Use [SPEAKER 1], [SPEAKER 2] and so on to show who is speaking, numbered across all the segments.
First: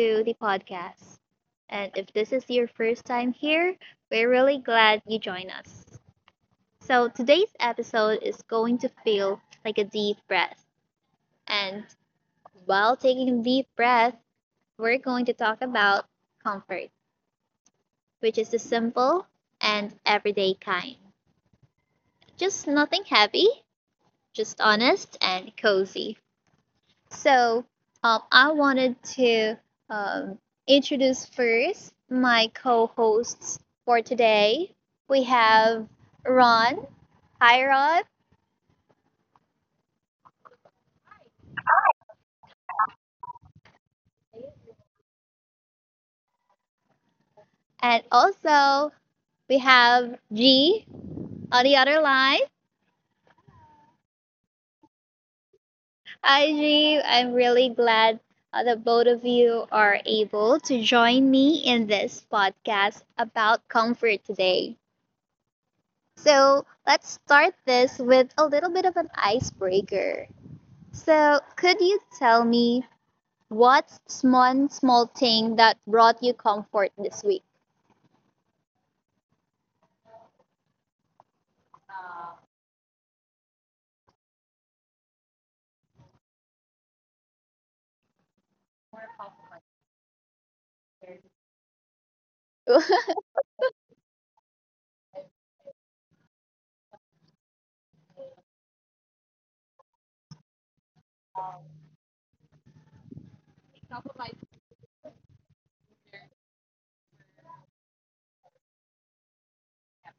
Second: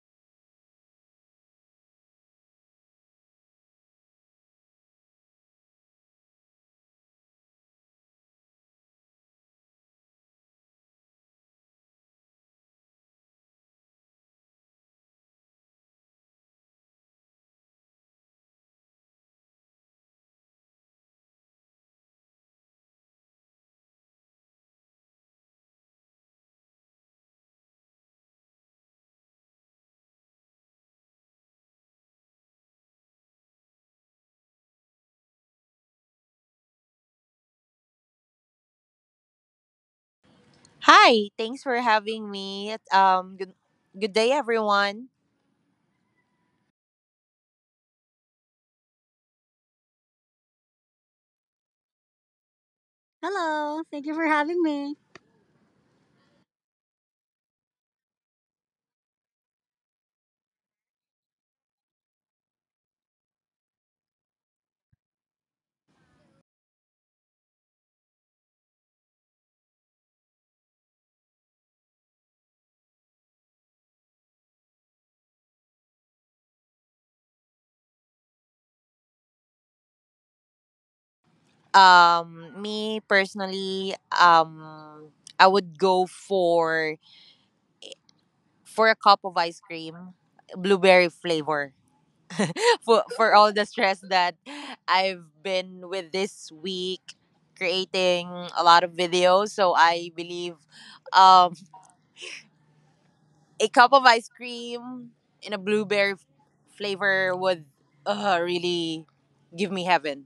[SPEAKER 1] to the podcast. And if this is your first time here, we're really glad you joined us. So, today's episode is going to feel like a deep breath. And while taking a deep breath, we're going to talk about comfort, which is the simple and everyday kind. Just nothing heavy, just honest and cozy. So I wanted to um, introduce first my co-hosts for today. We have Ron, hi Ron,
[SPEAKER 2] Hi, thanks for having me. Good, day, everyone.
[SPEAKER 1] and also we have G on the other line.
[SPEAKER 2] Hello, thank you for having me.
[SPEAKER 1] Hi G, I'm really glad that both of you are able to join me in this podcast about comfort today. So let's start this with a little bit of an icebreaker. So, could you tell me what's one small thing that brought you comfort this week?
[SPEAKER 2] Me personally, I would go for a cup of ice cream, blueberry flavor. For all the stress that I've been with this week, creating a lot of videos. So I believe, um, a cup of ice cream in a flavor would really give me heaven.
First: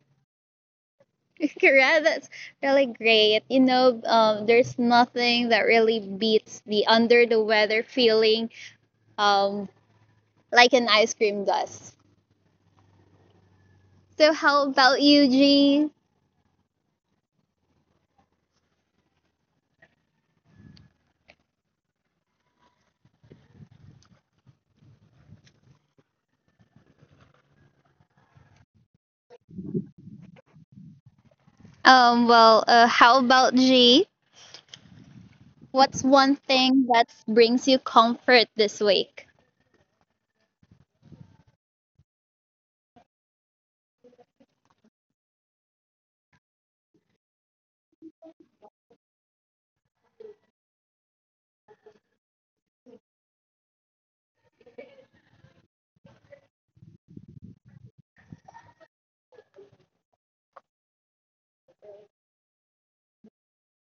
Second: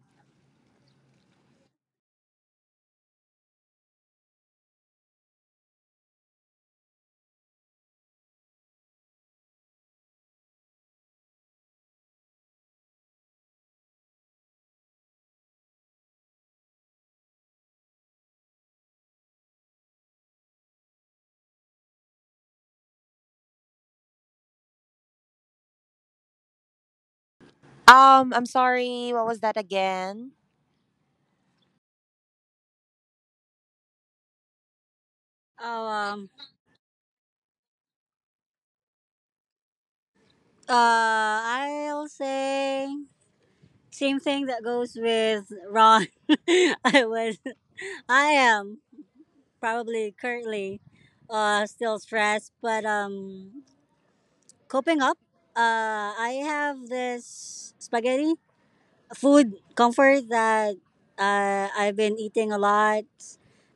[SPEAKER 1] Correct. That's really great. You know, there's nothing that really beats the under the weather feeling, um, like an ice cream does. So, how about you, G?
[SPEAKER 2] I'm sorry, what was that again?
[SPEAKER 1] Well, how about G?
[SPEAKER 2] Oh.
[SPEAKER 1] What's one thing that brings you comfort this week?
[SPEAKER 2] I'll say same thing that goes with Ron. I was, I am probably currently, still stressed, but coping up. I have this spaghetti food comfort that I've been eating a lot.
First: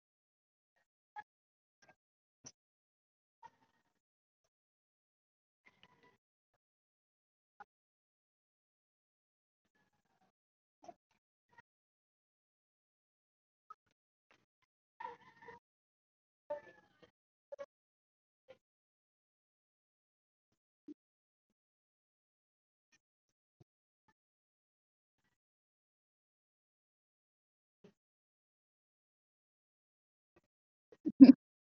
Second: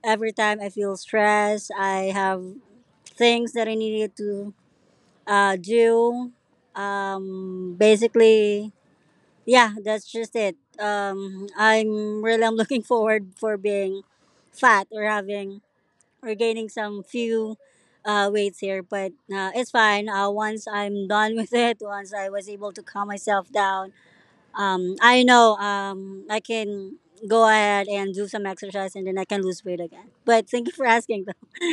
[SPEAKER 2] Every time I feel stressed, I have things that I needed to do. Basically, yeah, that's just it. I'm really I'm looking forward for being fat or having or gaining some few weights here, but it's fine. Once I'm done with it, once I was able to calm myself down, I know I can go ahead and do some exercise and then I can lose weight again. But thank you for asking, though.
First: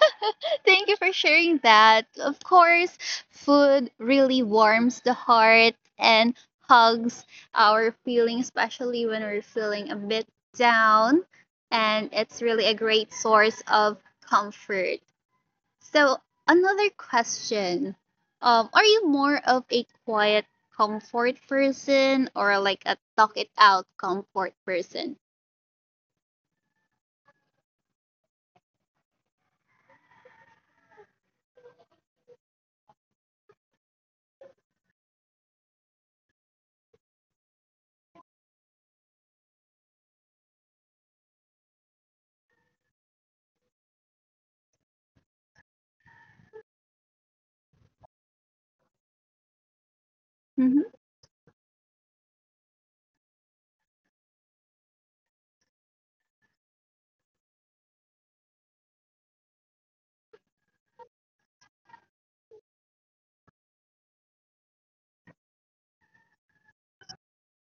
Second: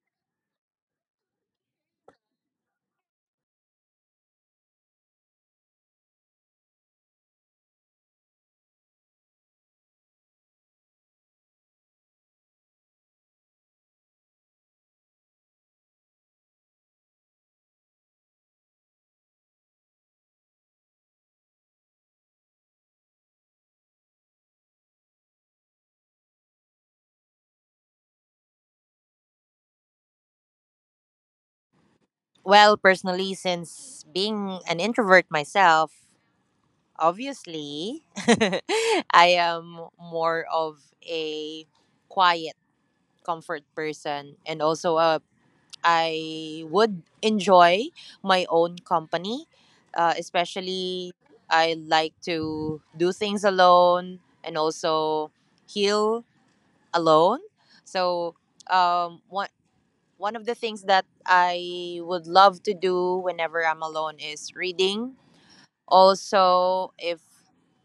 [SPEAKER 1] Thank you for sharing that. Of course, food really warms the heart and hugs our feelings, especially when we're feeling a bit down. And it's really a great source of comfort. So, another question, are you more of a quiet comfort person or like a talk it out comfort person?
[SPEAKER 2] Well, personally, since being an introvert myself, obviously, I am more of a quiet comfort person, and also I would enjoy my own company.
[SPEAKER 1] Mm-hmm.
[SPEAKER 2] Especially, I like to do things alone and also heal alone. So, um, one one of the things that I would love to do whenever I'm alone is reading. Also, if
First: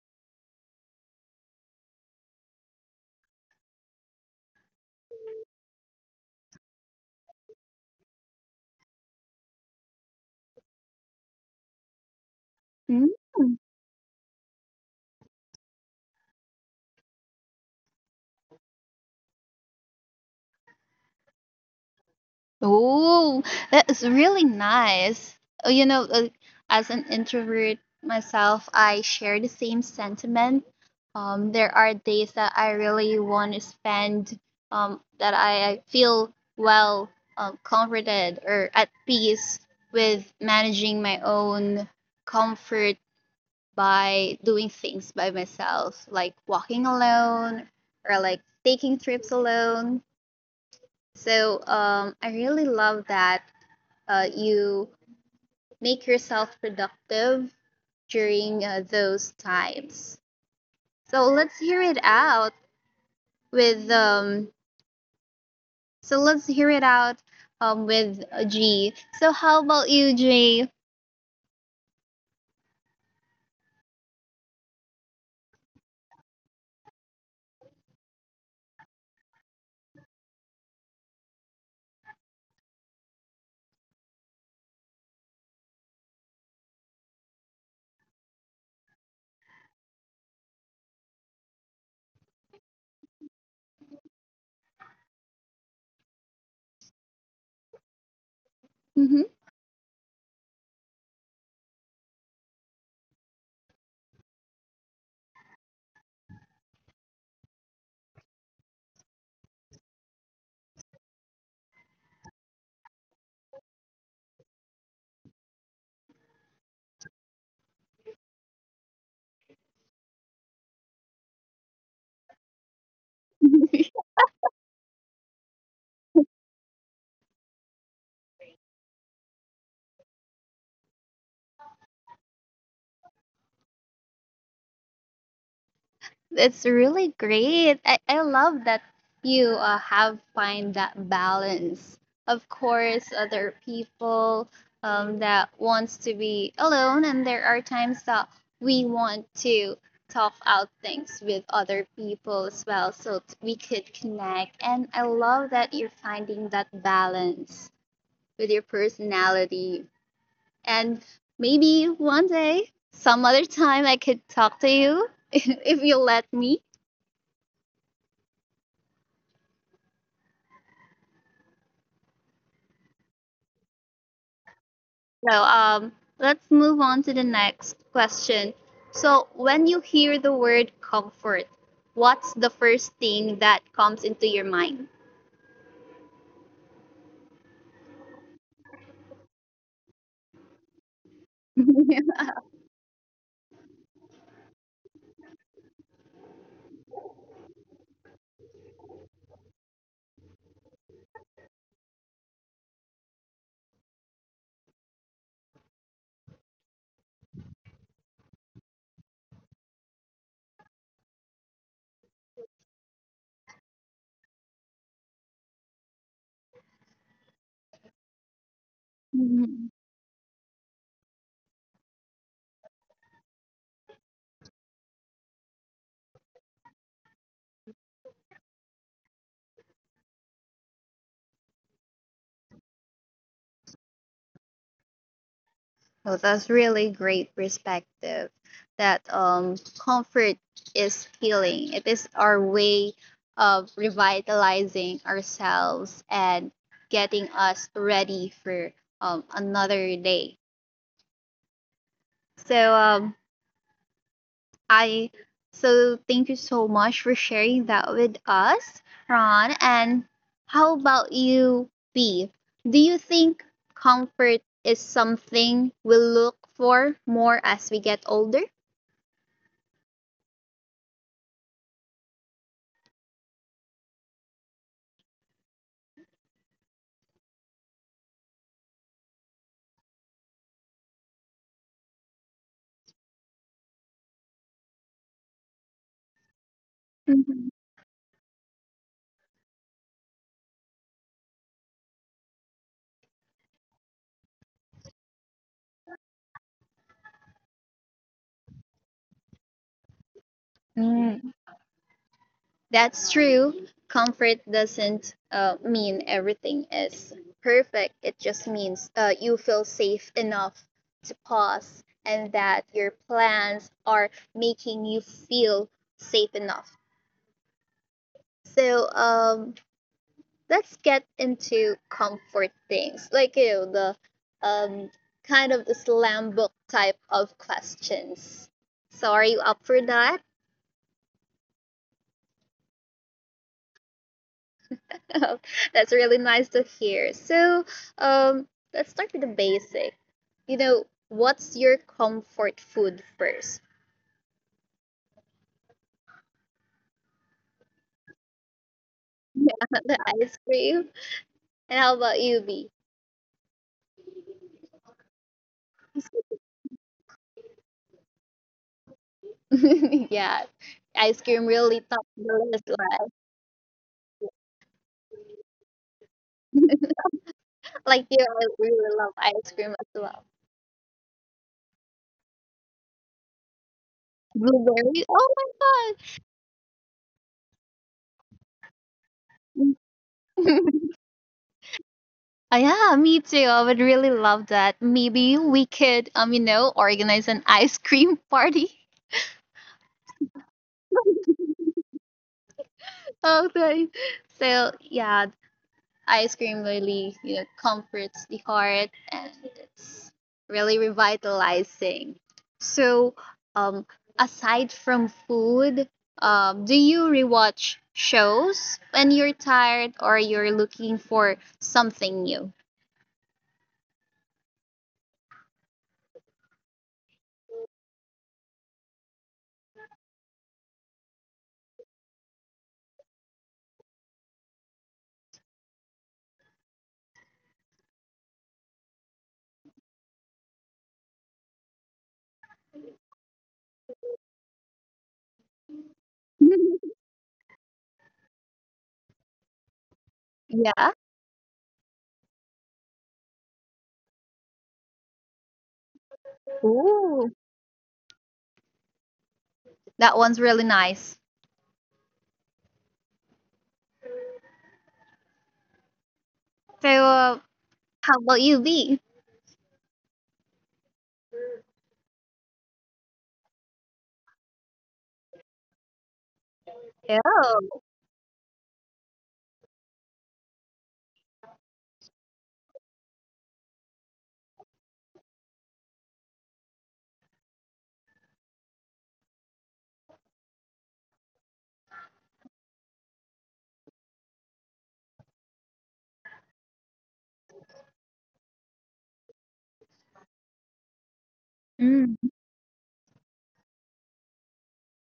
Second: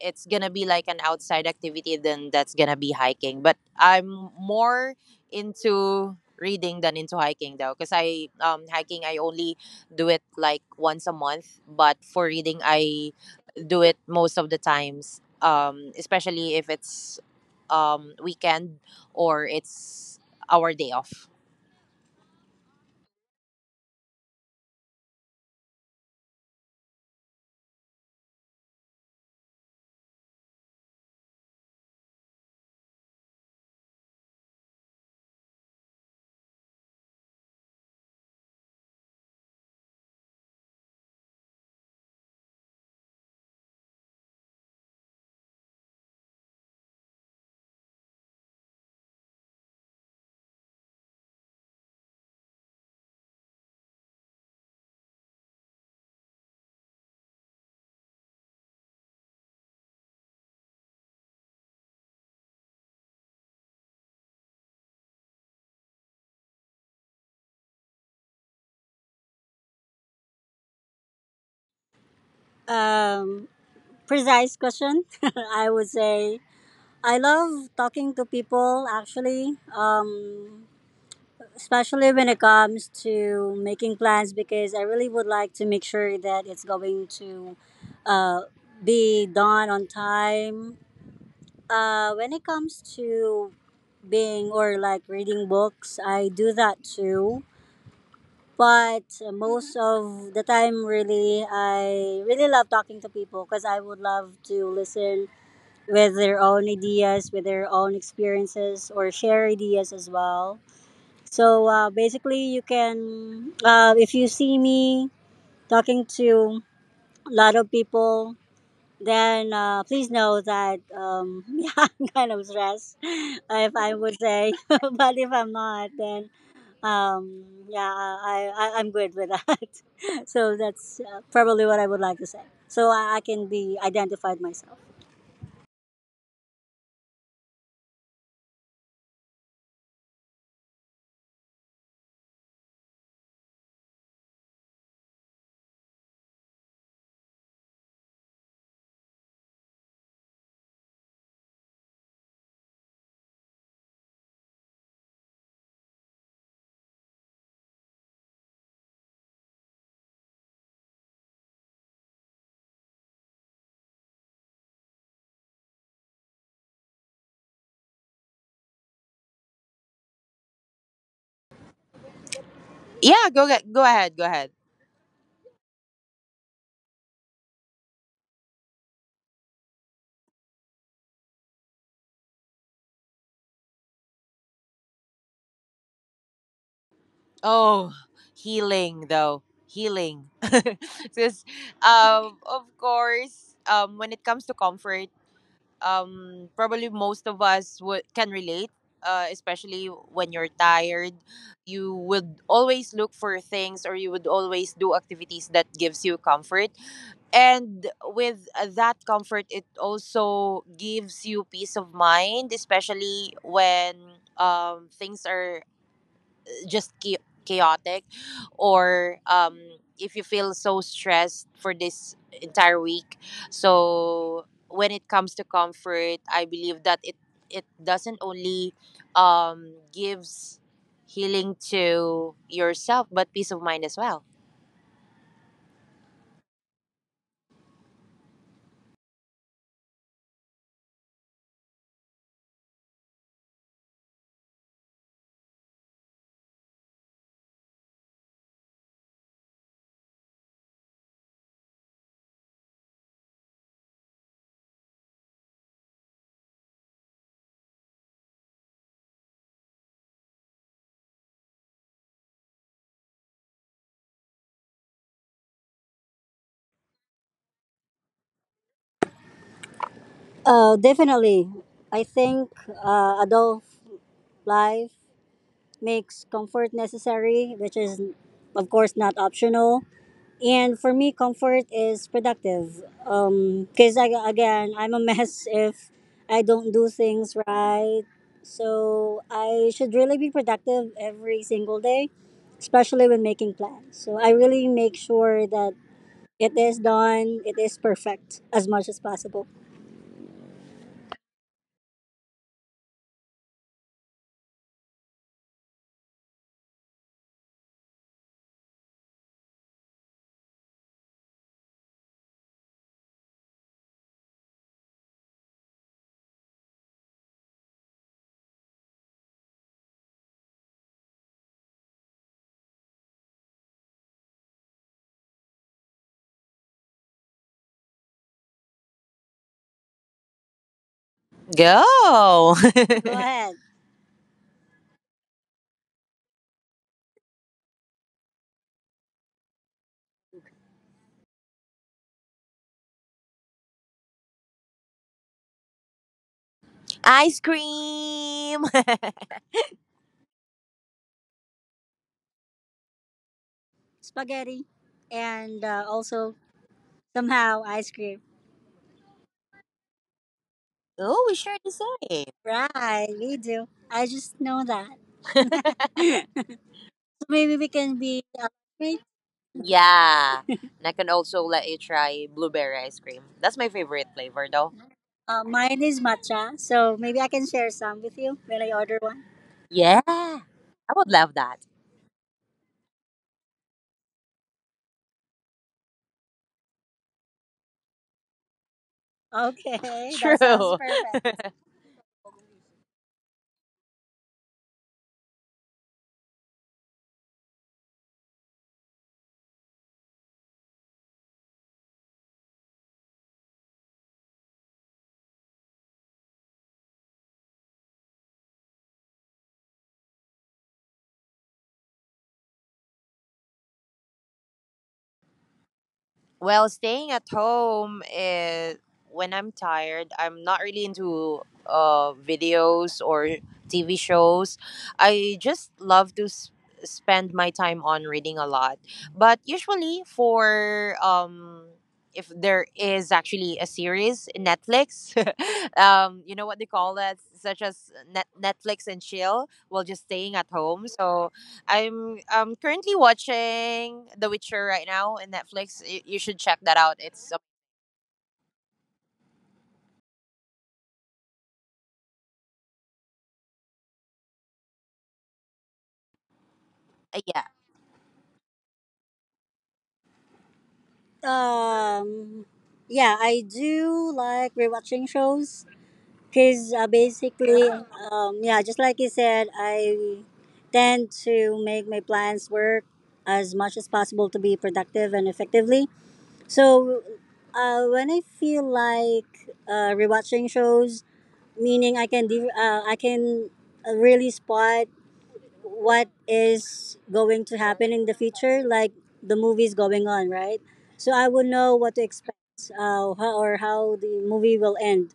[SPEAKER 2] it's gonna be like an outside activity, then that's gonna be hiking. But I'm more into reading than into hiking though, because I hiking I only do it like once a month, but for reading I
[SPEAKER 1] Mm-hmm.
[SPEAKER 2] do it most of the times. Especially if it's weekend or it's our day off.
[SPEAKER 1] Oh, that is really nice. You know, as an introvert myself, I share the same sentiment. There are days that I really want to spend, that I feel well, comforted or at peace with managing my own comfort by doing things by myself, like walking alone or like taking trips alone. So, I really love that you make yourself productive during those times. So let's hear it out with um. So let's hear it out with G. So how about you, Jay?
[SPEAKER 2] Um, precise question. I would say I love talking to people actually, especially when it comes to making plans because I really would like to make sure that it's going to uh, be done on time. When it comes to being or like reading books, I do that too. But
[SPEAKER 1] Mm-hmm.
[SPEAKER 2] most of the time, really, I really love talking to people because I would love to listen with their own ideas, with their own experiences, or share ideas as well. So, basically, you can, if you see me talking to a lot of people, then please know that yeah, I'm kind of stressed, if I would say. But if I'm not, then yeah, I'm good with that. So that's probably what I would like to say. So I can be identified myself.
[SPEAKER 1] It's really great. I love that you have find that balance. Of course, other people, that wants to be alone, and there are times that we want to talk out things with other people as well, so we could connect. And I love that you're finding that balance with your personality. And maybe one day, some other time, I could talk to you if you let me.
[SPEAKER 2] Yeah, go get, go ahead, go ahead.
[SPEAKER 1] So, let's move on to the next question. So, when you hear the word comfort, what's the first thing that comes into your mind?
[SPEAKER 2] Oh, healing though. Healing. Because, of course, when it comes to comfort, probably most of us would can relate, especially when you're tired, you would always look for things or you would always do activities that gives you comfort. And with that comfort, it also gives you peace of mind, especially when things are just chaotic or
[SPEAKER 1] Mhm.
[SPEAKER 2] if you feel so stressed for this entire week. So when it comes to comfort, I believe that it doesn't only, gives healing to yourself but peace of mind as well.
[SPEAKER 1] Oh, that's really great perspective. That comfort is healing. It is our way of revitalizing ourselves and getting us ready for another day. So um, I so thank you so much for sharing that with us, Ron. And how about you, B? Do you think comfort is something we look for more as we get older?
[SPEAKER 2] Definitely. I think adult life makes comfort necessary, which is, of course, not optional. And for me, comfort is productive. Because I, again, I'm a mess if I don't do things
[SPEAKER 1] Mhm.
[SPEAKER 2] right. So I should really be productive every single day, especially when making plans. So I really make sure that it is done, it is perfect as much as possible.
[SPEAKER 1] Mm, that's true. Comfort doesn't mean everything is perfect. It just means you feel safe enough to pause, and that your plans are making you feel safe enough. So let's get into comfort things, like you know, the um, kind of the slam book type of questions. So are you up for that?
[SPEAKER 2] Go. Go ahead.
[SPEAKER 1] That's really nice to hear. So um, let's start with the basic. You know, what's your comfort food first?
[SPEAKER 2] Ice cream.
[SPEAKER 1] Yeah, the ice cream. And how about you, B?
[SPEAKER 2] Spaghetti, and also somehow ice cream.
[SPEAKER 1] Yeah, ice
[SPEAKER 2] Oh,
[SPEAKER 1] cream
[SPEAKER 2] we share
[SPEAKER 1] really
[SPEAKER 2] the
[SPEAKER 1] top
[SPEAKER 2] same.
[SPEAKER 1] the list, right?
[SPEAKER 2] Right, we do. I just know that. So maybe we
[SPEAKER 1] Like
[SPEAKER 2] can
[SPEAKER 1] you,
[SPEAKER 2] be
[SPEAKER 1] I really love
[SPEAKER 2] wait.
[SPEAKER 1] ice cream as well.
[SPEAKER 2] Yeah. And I can also let you try blueberry ice cream. That's my favorite flavor though.
[SPEAKER 1] Blueberry. Oh
[SPEAKER 2] Uh, mine
[SPEAKER 1] my
[SPEAKER 2] is matcha, so maybe I can share some with you when I order one. Yeah.
[SPEAKER 1] god.
[SPEAKER 2] I would love that.
[SPEAKER 1] Yeah, me too. I would really love that. Maybe we could, you know, organize an ice cream party.
[SPEAKER 2] Okay, that sounds true. Perfect.
[SPEAKER 1] Okay. So yeah, ice cream really, you know, comforts the heart and it's really revitalizing. So, um, aside from food, do you rewatch shows when you're tired or you're looking for something new?
[SPEAKER 2] Well, staying at home is when I'm tired. I'm not really into videos or TV shows. I just love to spend my time on reading a lot. But usually, for if there is actually a series in Netflix, you know what they call that, such as Netflix and chill. Well, just staying at home.
[SPEAKER 1] Yeah.
[SPEAKER 2] So I'm currently watching The Witcher right now in Netflix. You should check that out. It's
[SPEAKER 1] Ooh, that one's really nice. So,
[SPEAKER 2] yeah.
[SPEAKER 1] how about you, B?
[SPEAKER 2] Um, yeah, I do like rewatching shows because, basically,
[SPEAKER 1] Oh,
[SPEAKER 2] yeah, just like you said, I tend to make my plans work as much as possible to be productive and effectively. So, when I feel like rewatching shows, meaning I can I can really spot what is going to happen in the future, like the movies going on, right? So I would know what to
[SPEAKER 1] mm.
[SPEAKER 2] expect, how, or how the movie will end.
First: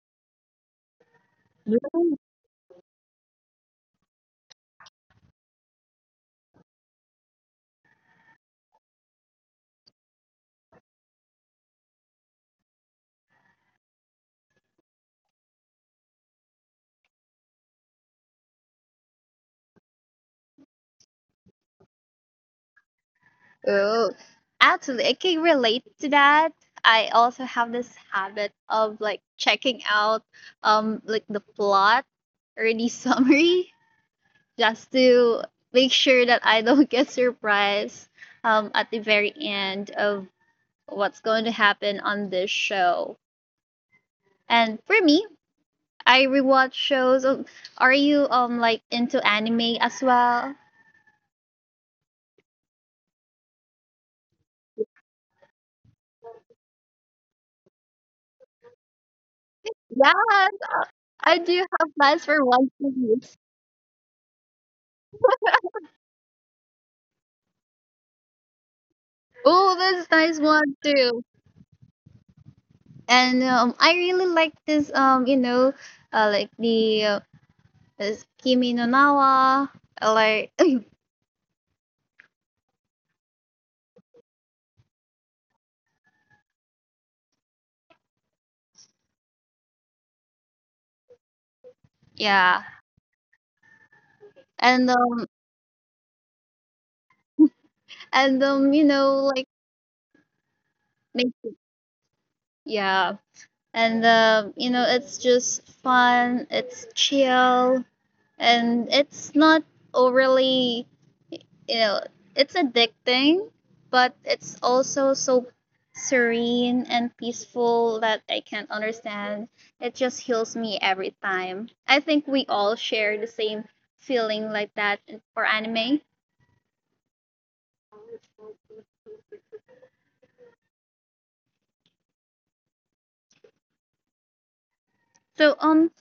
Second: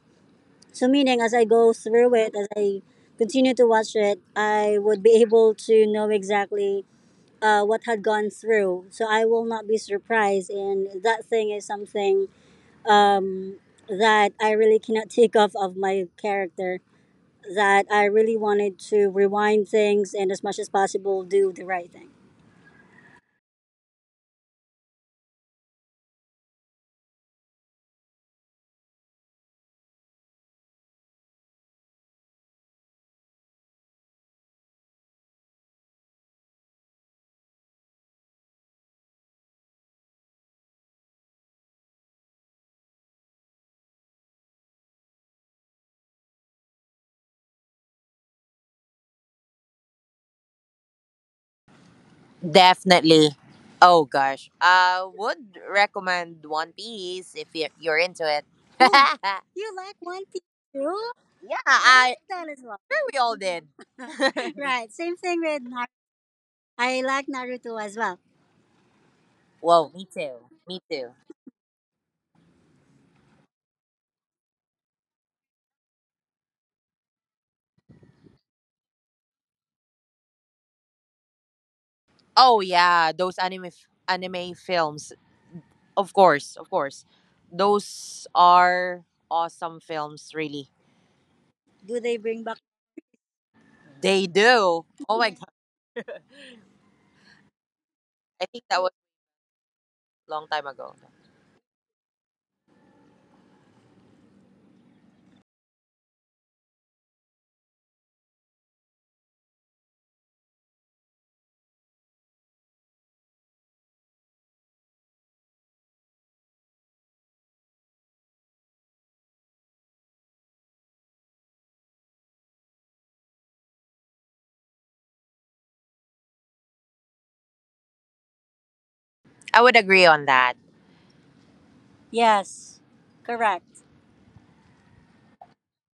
[SPEAKER 2] So, meaning as I go
[SPEAKER 1] Yeah.
[SPEAKER 2] through it, as I continue to watch it, I would be able to know exactly what had gone through. So, I will not be surprised. And that thing is something, um, that I really cannot take off of my character, that I really wanted to rewind things and as much as possible do the right thing.
[SPEAKER 1] Oh, absolutely. I can relate to that. I also have this habit of like checking out like the plot or the summary just to make sure that I don't get surprised at the very end of what's going to happen on this show. And for me, I rewatch shows. Are you like into anime as well?
[SPEAKER 2] Definitely. Oh gosh. I would recommend One Piece if you're into it. Oh, yeah, you like One Piece
[SPEAKER 1] Yes,
[SPEAKER 2] too?
[SPEAKER 1] I do
[SPEAKER 2] Yeah,
[SPEAKER 1] have
[SPEAKER 2] I
[SPEAKER 1] plans
[SPEAKER 2] like
[SPEAKER 1] for
[SPEAKER 2] that as
[SPEAKER 1] One
[SPEAKER 2] well. Sure we
[SPEAKER 1] Piece.
[SPEAKER 2] all did. Right, same thing with Naruto. I like Naruto as well.
[SPEAKER 1] Oh,
[SPEAKER 2] Whoa, me
[SPEAKER 1] that's nice
[SPEAKER 2] too.
[SPEAKER 1] one
[SPEAKER 2] Me too.
[SPEAKER 1] too. And I really like this you know, like the this Kimi no Nawa, like
[SPEAKER 2] Oh yeah, those anime films. Of course, of course. Those are awesome films really. Do they bring back?
[SPEAKER 1] yeah,
[SPEAKER 2] They do.
[SPEAKER 1] and
[SPEAKER 2] Oh
[SPEAKER 1] um,
[SPEAKER 2] my god, I
[SPEAKER 1] and
[SPEAKER 2] think that was
[SPEAKER 1] you know, like
[SPEAKER 2] a long time ago.
[SPEAKER 1] make yeah, and you know, it's just fun. It's chill, and it's not overly you know, it's addicting, but it's also so serene and peaceful that I can't understand. It just heals me every time. I think we all share the same feeling like that for anime.
[SPEAKER 2] I would agree on that. Yes, correct.
[SPEAKER 1] So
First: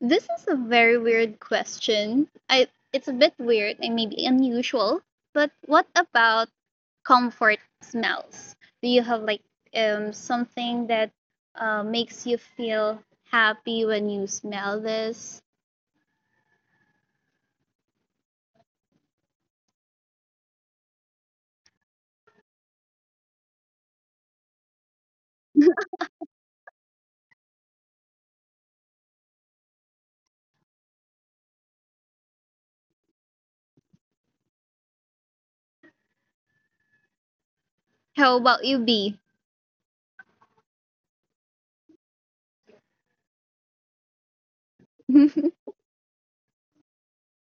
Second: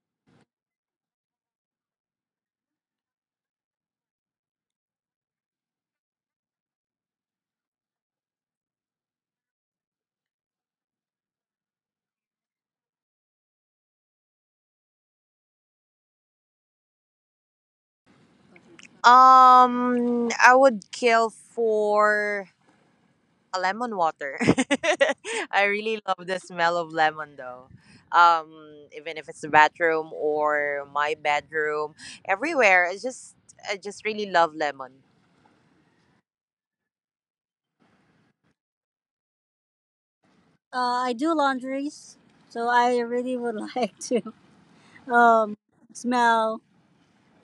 [SPEAKER 1] this is a very weird question. I It's a bit weird and maybe unusual, but what about comfort smells? Do you have like something that makes you feel happy when you smell this?
[SPEAKER 2] I would kill for a lemon water. I really love the smell of lemon though. Um, even if it's the bathroom or my bedroom, everywhere. I just really love lemon.
[SPEAKER 1] How about you, B?
[SPEAKER 2] I do laundries, so I really would like to um, smell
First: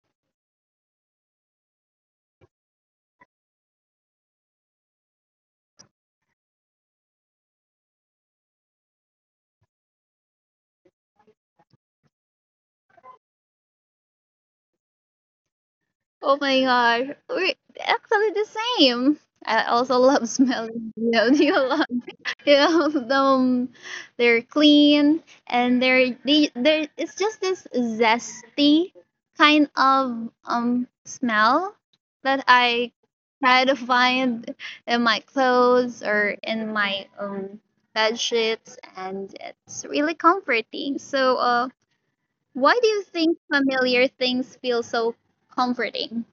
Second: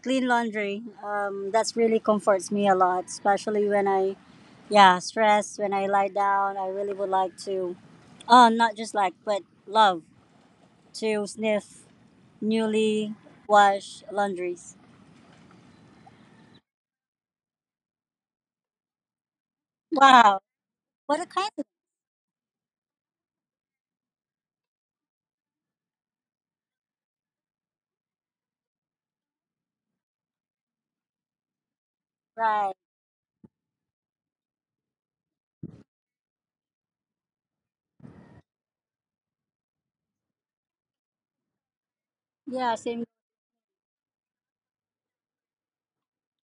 [SPEAKER 2] clean laundry. That's really comforts me a lot, especially when I, yeah, stress, when I lie down. I really would like to, not just like, but love to sniff newly washed laundries.
[SPEAKER 1] Oh my gosh, we're actually the same. I also
[SPEAKER 2] Wow.
[SPEAKER 1] love smelling.
[SPEAKER 2] What
[SPEAKER 1] You
[SPEAKER 2] a
[SPEAKER 1] know,
[SPEAKER 2] kind
[SPEAKER 1] do
[SPEAKER 2] of,
[SPEAKER 1] you love? Yeah, they're clean and they it's just this zesty kind of smell that
[SPEAKER 2] right.
[SPEAKER 1] I try to find in my clothes or in my bed sheets, and it's really comforting. So
[SPEAKER 2] Yeah,
[SPEAKER 1] why do
[SPEAKER 2] same.
[SPEAKER 1] you think familiar things feel so comforting?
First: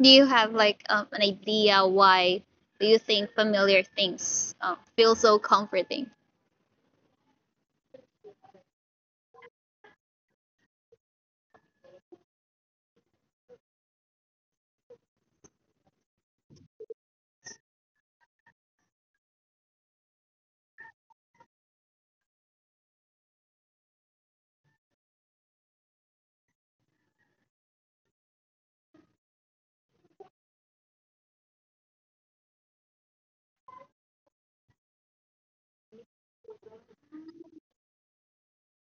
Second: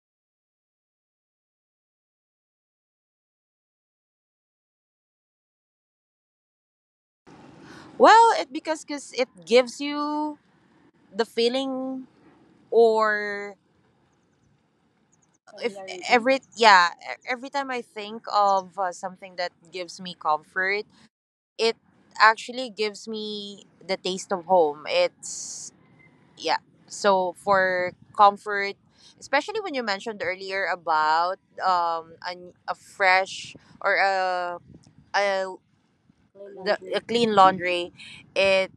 [SPEAKER 1] Do you have like an idea why do you think familiar things feel so comforting?
[SPEAKER 2] Well, it because cause it gives you the feeling or if familiarity. Every time I think of something that gives me comfort, it actually gives me the taste of home. It's yeah. So for comfort, especially when you mentioned earlier about um a, a fresh or a a clean laundry, it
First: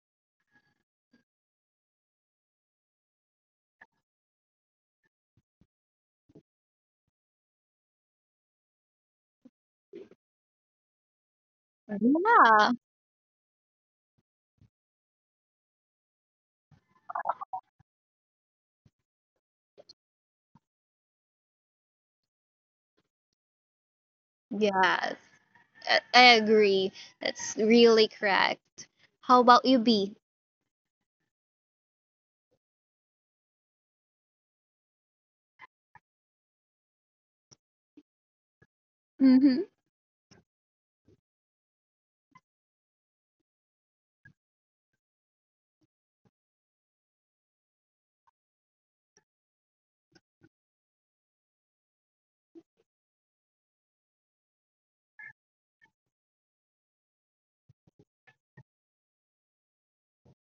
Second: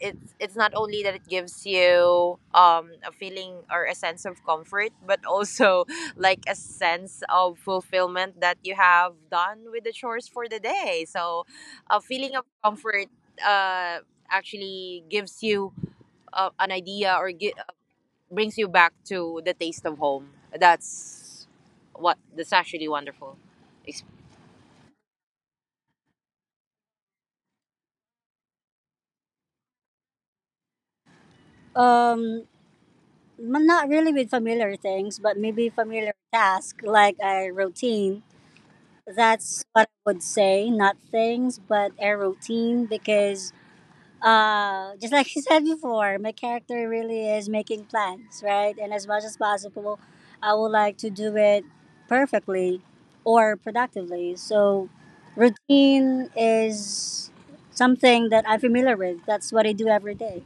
[SPEAKER 2] it's not only that it gives you a feeling or a sense of comfort but also like a sense of fulfillment that you have done with the chores for the day. So a feeling of
[SPEAKER 1] Yeah.
[SPEAKER 2] comfort uh actually gives you an idea or brings you back to the taste of home. That's what that's actually wonderful. Ex-
[SPEAKER 1] Yes. I agree. That's really correct. How about you, B?
[SPEAKER 2] um not really with familiar things but maybe familiar tasks like a routine.
[SPEAKER 1] Mm-hmm.
[SPEAKER 2] That's what I would say. Not things, but a routine because just like you said before, my character really is making plans, right? And as much as possible, I would like to do it perfectly or productively. So, routine is something that I'm familiar with. That's what I do every day.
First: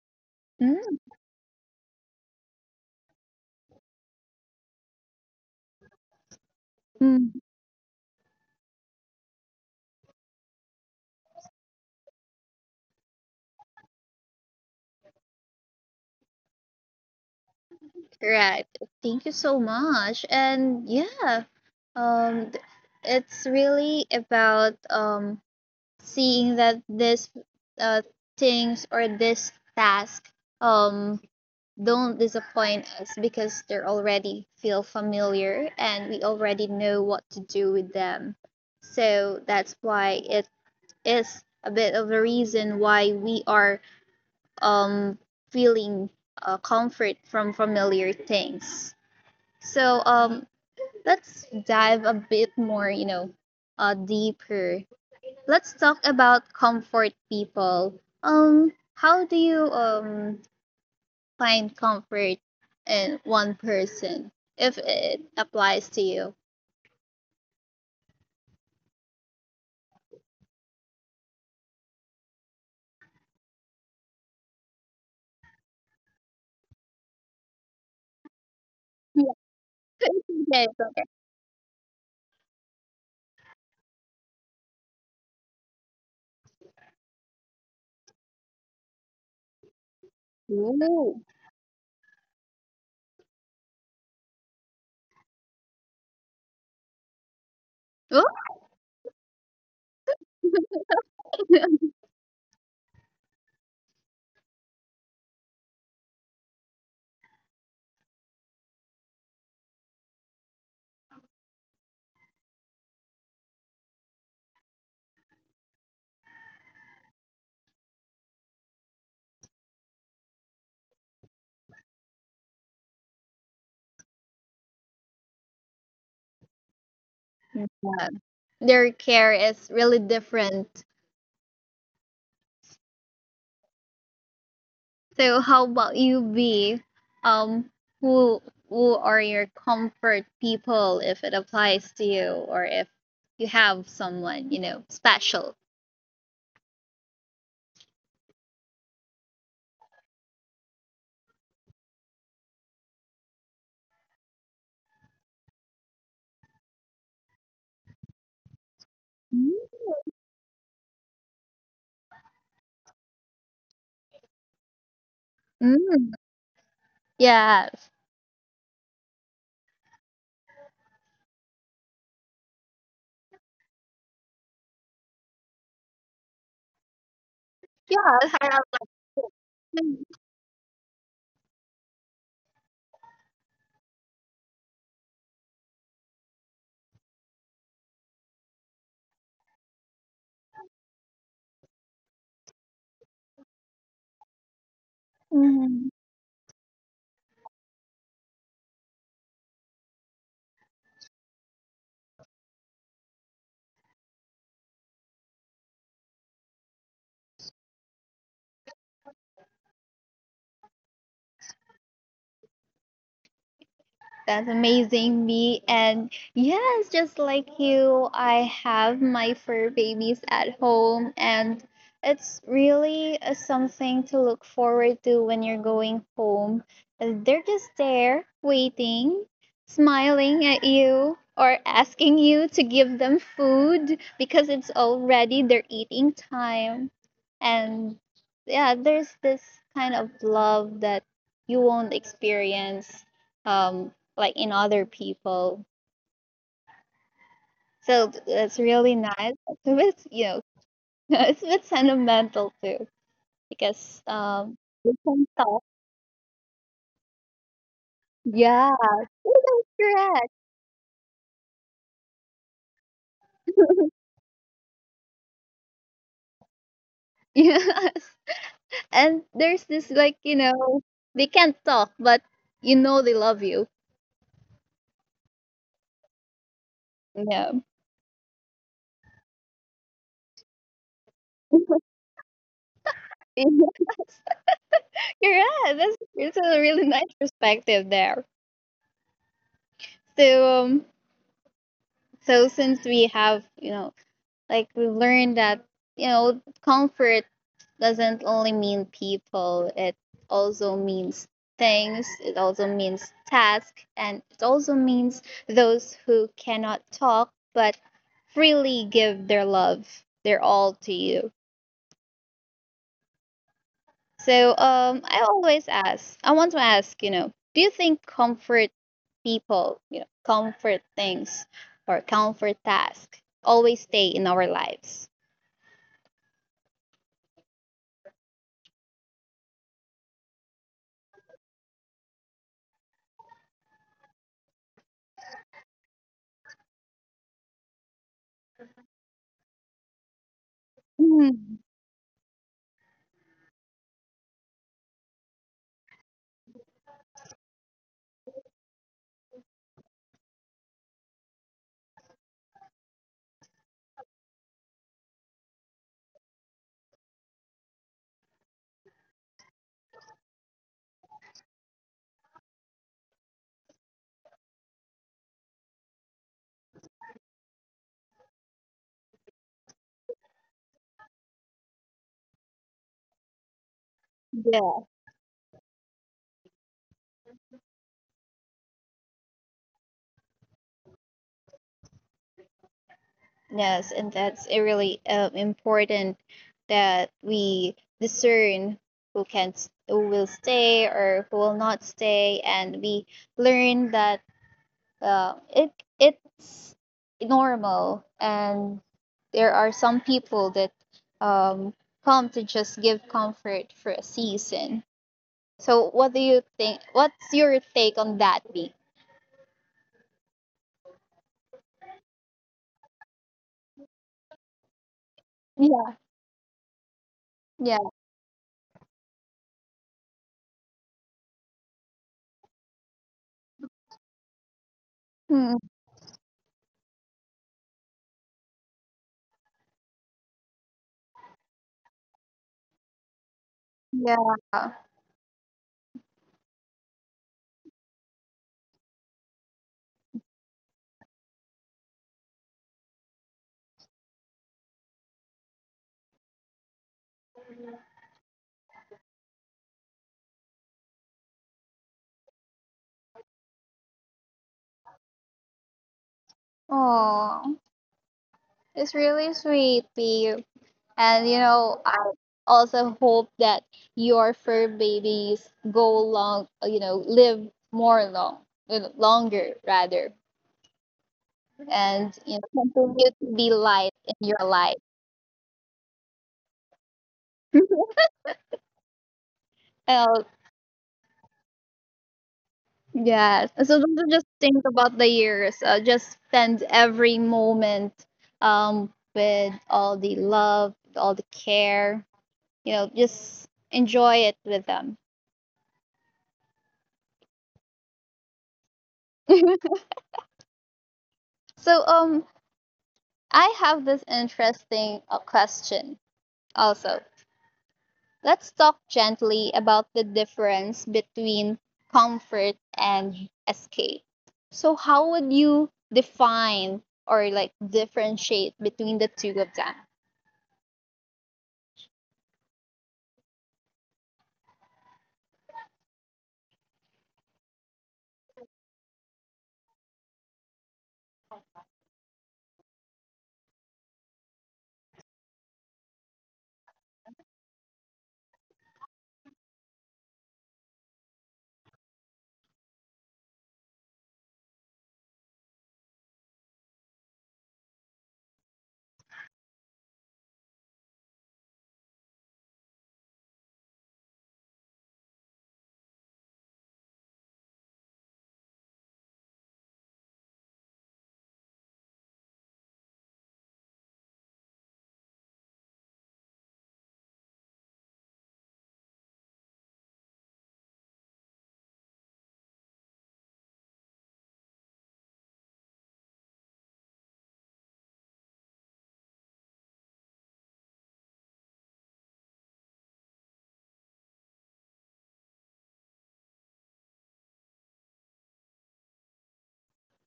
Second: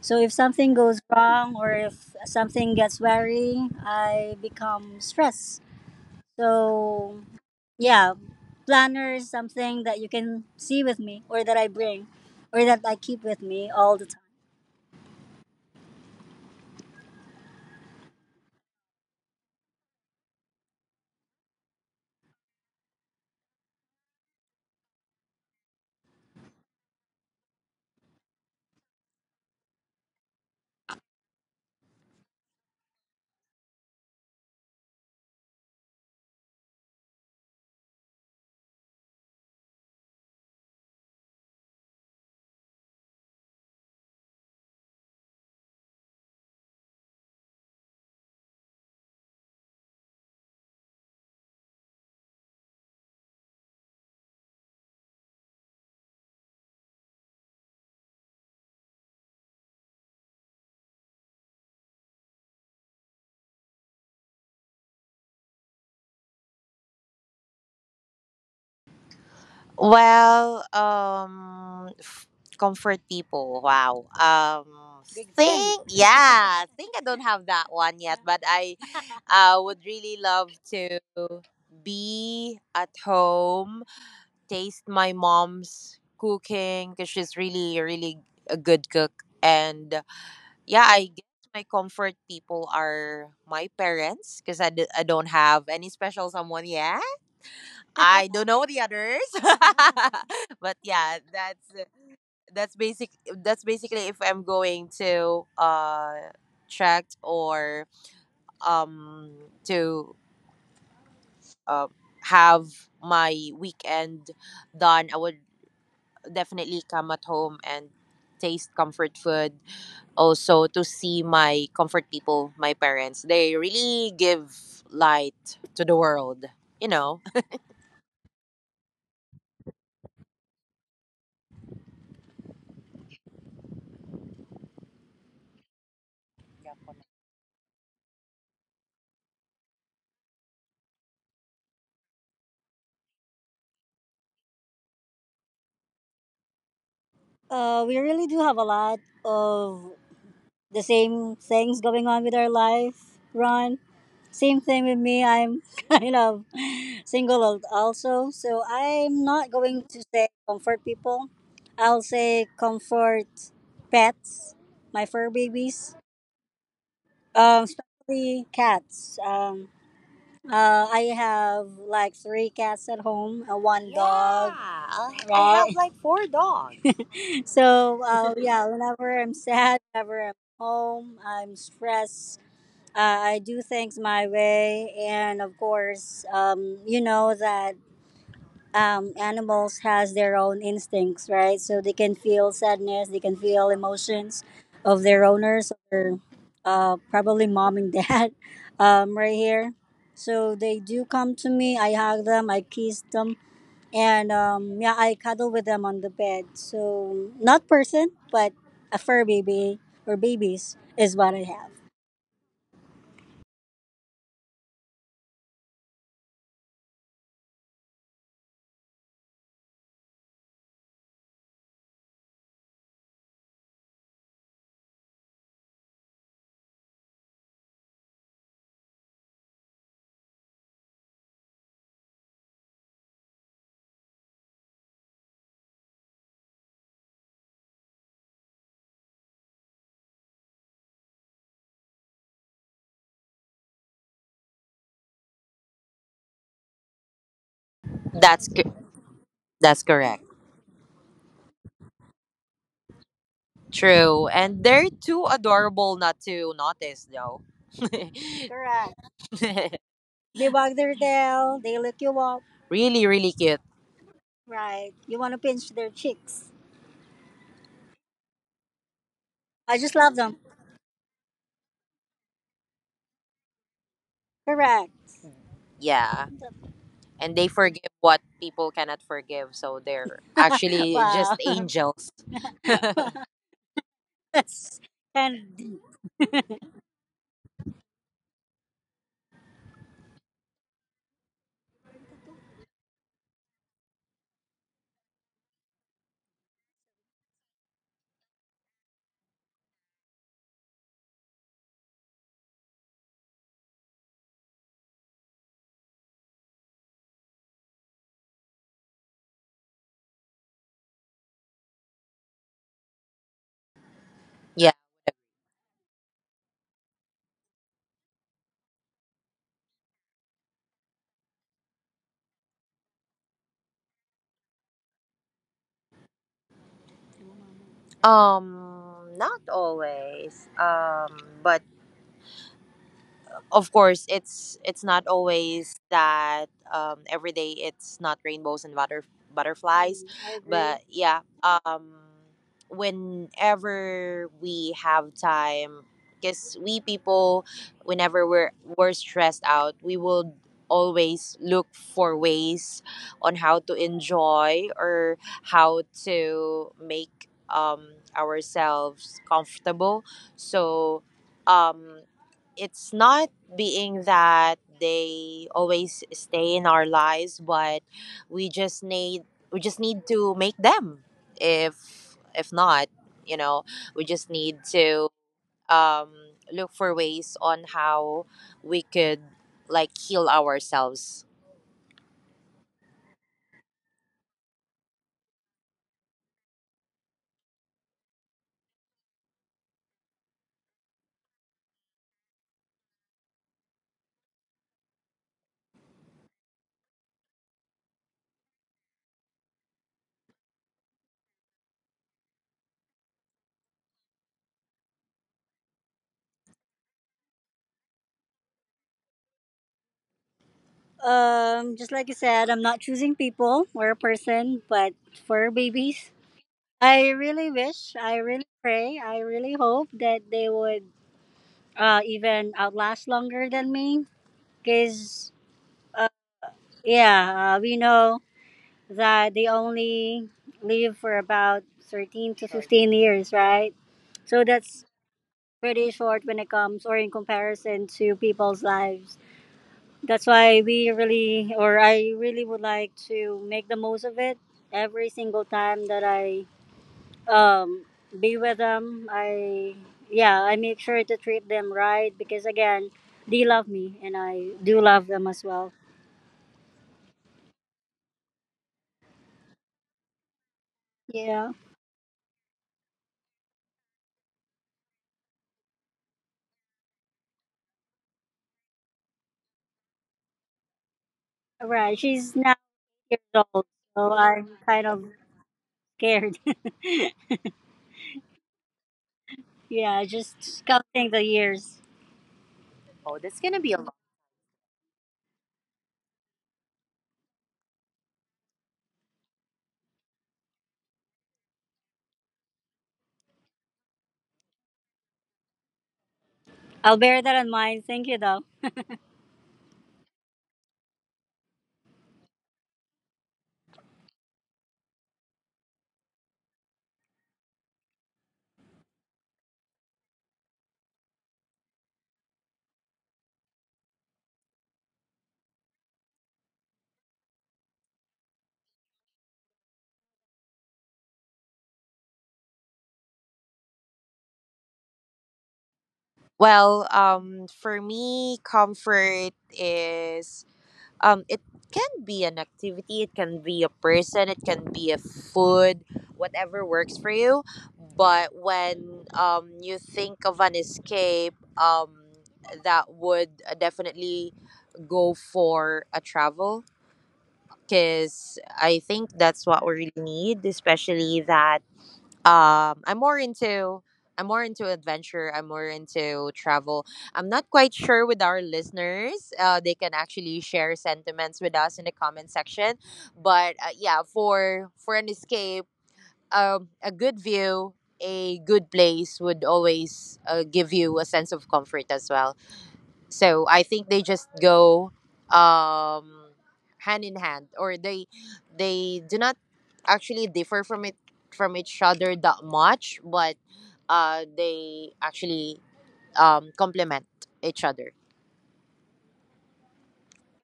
[SPEAKER 2] So, if something goes wrong or if something gets wary, I become stressed. So,
[SPEAKER 1] Mm,
[SPEAKER 2] yeah, planner is something that you can see with me, or that I bring, or that I keep with me all the time.
[SPEAKER 1] correct. Thank you so much. And yeah, um, th- it's really about seeing that this uh things or this task um don't disappoint us because they're already feel familiar and we already know what to do with them. So that's why it is a bit of a reason why we are um, feeling comfort from familiar things. So let's dive a bit more, you know, deeper. Let's talk about comfort people. How do you find comfort in one person if it applies to you?
[SPEAKER 2] Well, comfort people. Wow. Big thing think yeah, think I don't have that one yet, but
[SPEAKER 1] Yeah.
[SPEAKER 2] would really love
[SPEAKER 1] Okay,
[SPEAKER 2] to
[SPEAKER 1] so-
[SPEAKER 2] be at home, taste my mom's cooking because she's really, really a good cook, and yeah, I guess
[SPEAKER 1] Ooh.
[SPEAKER 2] my comfort people are my parents because I don't have any special someone yet. I
[SPEAKER 1] Ooh.
[SPEAKER 2] don't know the others, but yeah, that's basic. That's basically if I'm going to track or um to uh, have my weekend done, I would definitely come at home and taste comfort food, also to see my comfort people, my parents. They really give light to the world, you know.
[SPEAKER 1] Yeah. Their care is really different. So how about you, B? Um, who who are your comfort people if it applies to you or if you have someone, you know, special?
[SPEAKER 2] We really do have a lot of the same things going on with our life, Ron. Same thing with me. I'm kind of single also, so I'm not
[SPEAKER 1] Mm.
[SPEAKER 2] going to say comfort people. I'll say comfort pets, my fur babies,
[SPEAKER 1] Mm. Yes.
[SPEAKER 2] especially cats. I have like three cats at home, one dog. Yeah, I have Right, like four dogs.
[SPEAKER 1] Yeah.
[SPEAKER 2] So,
[SPEAKER 1] I have
[SPEAKER 2] yeah,
[SPEAKER 1] like-
[SPEAKER 2] whenever I'm sad, whenever I'm home, I'm stressed. I do things my way, and of course, you know that animals has their own instincts, right? So they can feel sadness, they can feel emotions of their owners
[SPEAKER 1] Mhm.
[SPEAKER 2] or probably mom and dad right here. So they do come to me. I hug them, I kiss them, and yeah, I cuddle with them on the bed. So not person, but a fur baby or babies is what I have.
[SPEAKER 1] That's amazing, me. And yes, just like you, I have my fur babies at home, and it's really something to look forward to when you're going home. They're just there, waiting, smiling at you, or asking you to give them food because it's already their eating time. And yeah, there's this kind of love that you won't experience. Um, like in other people. So
[SPEAKER 2] That's
[SPEAKER 1] it's
[SPEAKER 2] co-
[SPEAKER 1] really nice. It's a
[SPEAKER 2] that's
[SPEAKER 1] bit, you
[SPEAKER 2] correct.
[SPEAKER 1] know, it's a bit sentimental too because
[SPEAKER 2] True. And they're
[SPEAKER 1] we can
[SPEAKER 2] too
[SPEAKER 1] talk.
[SPEAKER 2] adorable not to notice, though.
[SPEAKER 1] Yeah,
[SPEAKER 2] Correct.
[SPEAKER 1] that's correct.
[SPEAKER 2] They wag their tail, they lick you up, really, really cute, right? You want to pinch their cheeks.
[SPEAKER 1] Yes, and there's
[SPEAKER 2] I
[SPEAKER 1] this
[SPEAKER 2] just
[SPEAKER 1] like
[SPEAKER 2] love
[SPEAKER 1] you
[SPEAKER 2] them.
[SPEAKER 1] know they can't talk, but you know they love you.
[SPEAKER 2] Correct. Yeah. And they
[SPEAKER 1] Yeah.
[SPEAKER 2] forgive what people cannot forgive. So they're actually wow, just wow, angels. That's
[SPEAKER 1] Yeah,
[SPEAKER 2] kind
[SPEAKER 1] correct. That's it's a really nice perspective there. So so since we have you know like we learned that you know comfort doesn't only mean people, it also means things, it also means task, and it also means those who cannot talk but freely give their love their all to you. So
[SPEAKER 2] Yeah.
[SPEAKER 1] I always ask, I want to ask you know do you think comfort people you know comfort things or comfort task always stay in our lives.
[SPEAKER 2] Not always. But of course it's not always that every day it's not rainbows and butterflies, I agree. But yeah,
[SPEAKER 1] Mhm.
[SPEAKER 2] whenever we have time, because we people, whenever we're stressed out, we will always look for ways on how to enjoy or how to make ourselves comfortable. So, um it's not being that they always stay in our lives, but we just need we just need to make them. If not, you know we just need to um look for ways on how we could like heal ourselves.
[SPEAKER 1] Yes, and that's a really important that we discern who can who will stay or who will not stay, and we learn that uh, it it's normal, and there are some people that um, come to just give comfort for a season. So, what do you think? What's your take on that, B?
[SPEAKER 2] Just like I said, I'm not choosing people or a person, but for babies,
[SPEAKER 1] Yeah,
[SPEAKER 2] I really wish, I
[SPEAKER 1] yeah,
[SPEAKER 2] really pray, I really hope that they would even outlast longer than me, because,
[SPEAKER 1] Hmm,
[SPEAKER 2] yeah, we know that they only live for about 13 to 15 years, right? So
[SPEAKER 1] yeah.
[SPEAKER 2] that's pretty short when it comes or in comparison to people's lives. That's why we really, or I really would like to make the most of it every single time that I um, be with them. I make sure to treat them right because, again, they love me and I do love them as well.
[SPEAKER 1] Oh, it's really sweet, B.
[SPEAKER 2] Yeah.
[SPEAKER 1] And you know, I also hope that your fur babies go long, you know, live more long, you know, longer rather,
[SPEAKER 2] Right, she's now
[SPEAKER 1] and you know,
[SPEAKER 2] 8 years
[SPEAKER 1] continue
[SPEAKER 2] old,
[SPEAKER 1] to be
[SPEAKER 2] so
[SPEAKER 1] light
[SPEAKER 2] I'm
[SPEAKER 1] in
[SPEAKER 2] kind
[SPEAKER 1] your
[SPEAKER 2] of
[SPEAKER 1] life.
[SPEAKER 2] scared. Yeah, just
[SPEAKER 1] Oh,
[SPEAKER 2] counting the years. Oh, that's gonna be a lot.
[SPEAKER 1] yes. So don't just think about the years. Just spend every moment with all the love, all the care. You know, just enjoy it with them.
[SPEAKER 2] I'll bear that in mind. Thank you, though.
[SPEAKER 1] So I have this interesting question also. Let's talk gently about the difference between comfort and escape. So, how would you define or like differentiate between the two of them?
[SPEAKER 2] Well, for me, comfort is it can be an activity, it can be a person, it can be a food, whatever works for you. But when you think of an escape, that would definitely go for a travel, because I think that's what we really need, especially that um i'm more into I'm more into adventure, I'm more into travel. I'm not quite sure with our listeners, they can actually share sentiments with us in the comment section, but yeah, for an escape, a good view, a good place would always give you a sense of comfort as well. So I think they just go um, hand in hand, or they do not actually differ from it from each other that much, but they actually complement each other.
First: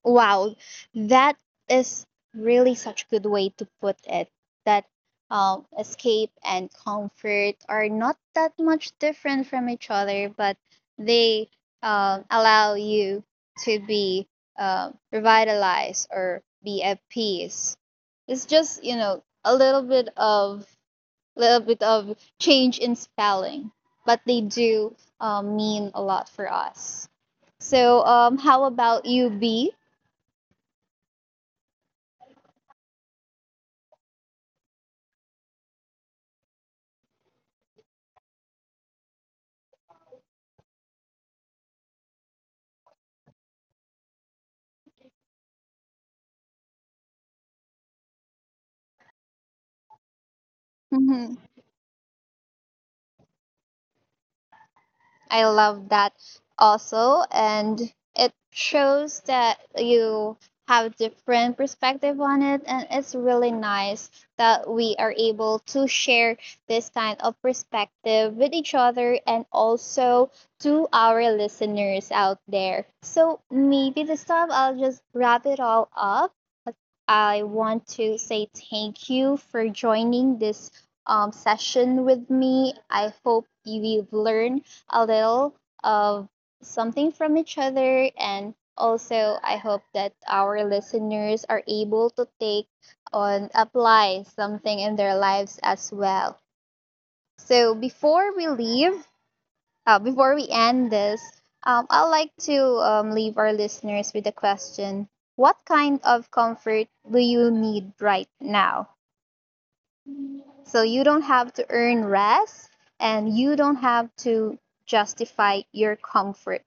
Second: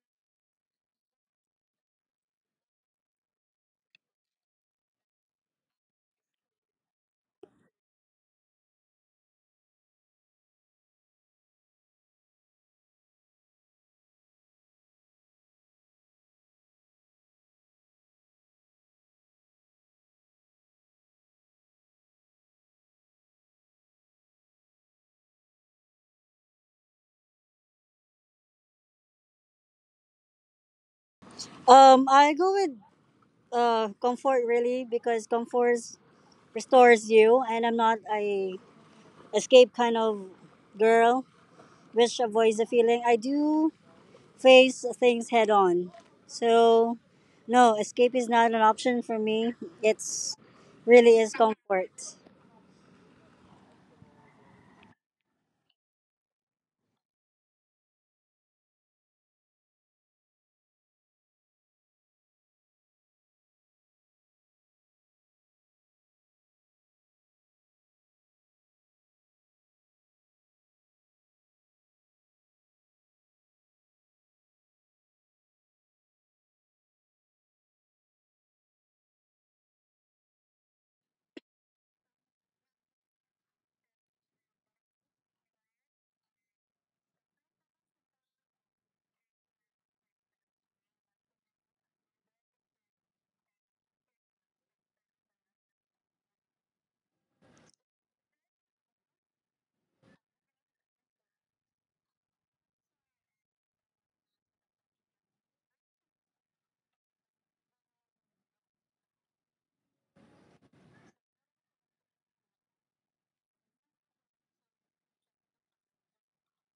[SPEAKER 1] Wow, that is really such a good way to put it. That escape and comfort are not that much different from each other, but they allow you to be revitalized or be at peace. It's just you know a little bit of change in spelling, but they do mean a lot for us. So, how about you, B?
[SPEAKER 2] I go with comfort really, because comfort restores you, and I'm not a escape kind of girl, which avoids the feeling. I do face things head on. So, no, escape is not an option for me. It's
[SPEAKER 1] Hı
[SPEAKER 2] really is
[SPEAKER 1] hı.
[SPEAKER 2] comfort.
[SPEAKER 1] I love that also, and it shows that you have different perspective on it, and it's really nice that we are able to share this kind of perspective with each other and also to our listeners out there. So maybe this time I'll just wrap it all up. I want to say thank you for joining this session with me. I hope you've learned a little of something from each other. And also, I hope that our listeners are able to take on apply something in their lives as well. So, before we leave, before we end this, I'd like to leave our listeners with a question. What kind of comfort do you need right now? So, you don't have to earn rest and you don't have to justify your comfort.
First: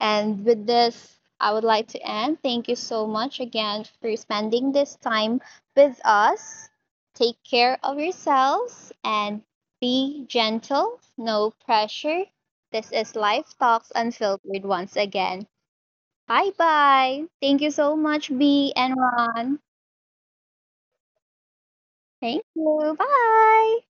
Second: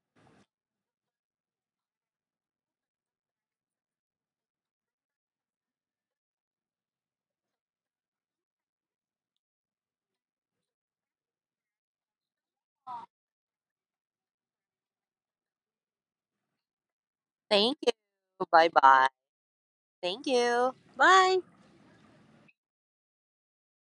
[SPEAKER 1] And with this, I would like to end. Thank you so much again for spending this time with us. Take care of yourselves and be gentle, no pressure. This is Life Talks Unfiltered once again. Bye bye. Thank you
[SPEAKER 2] Thank you.
[SPEAKER 1] so much,
[SPEAKER 2] Bye
[SPEAKER 1] B and
[SPEAKER 2] bye.
[SPEAKER 1] Ron.
[SPEAKER 2] Thank you. Bye.
[SPEAKER 1] Thank you. Bye.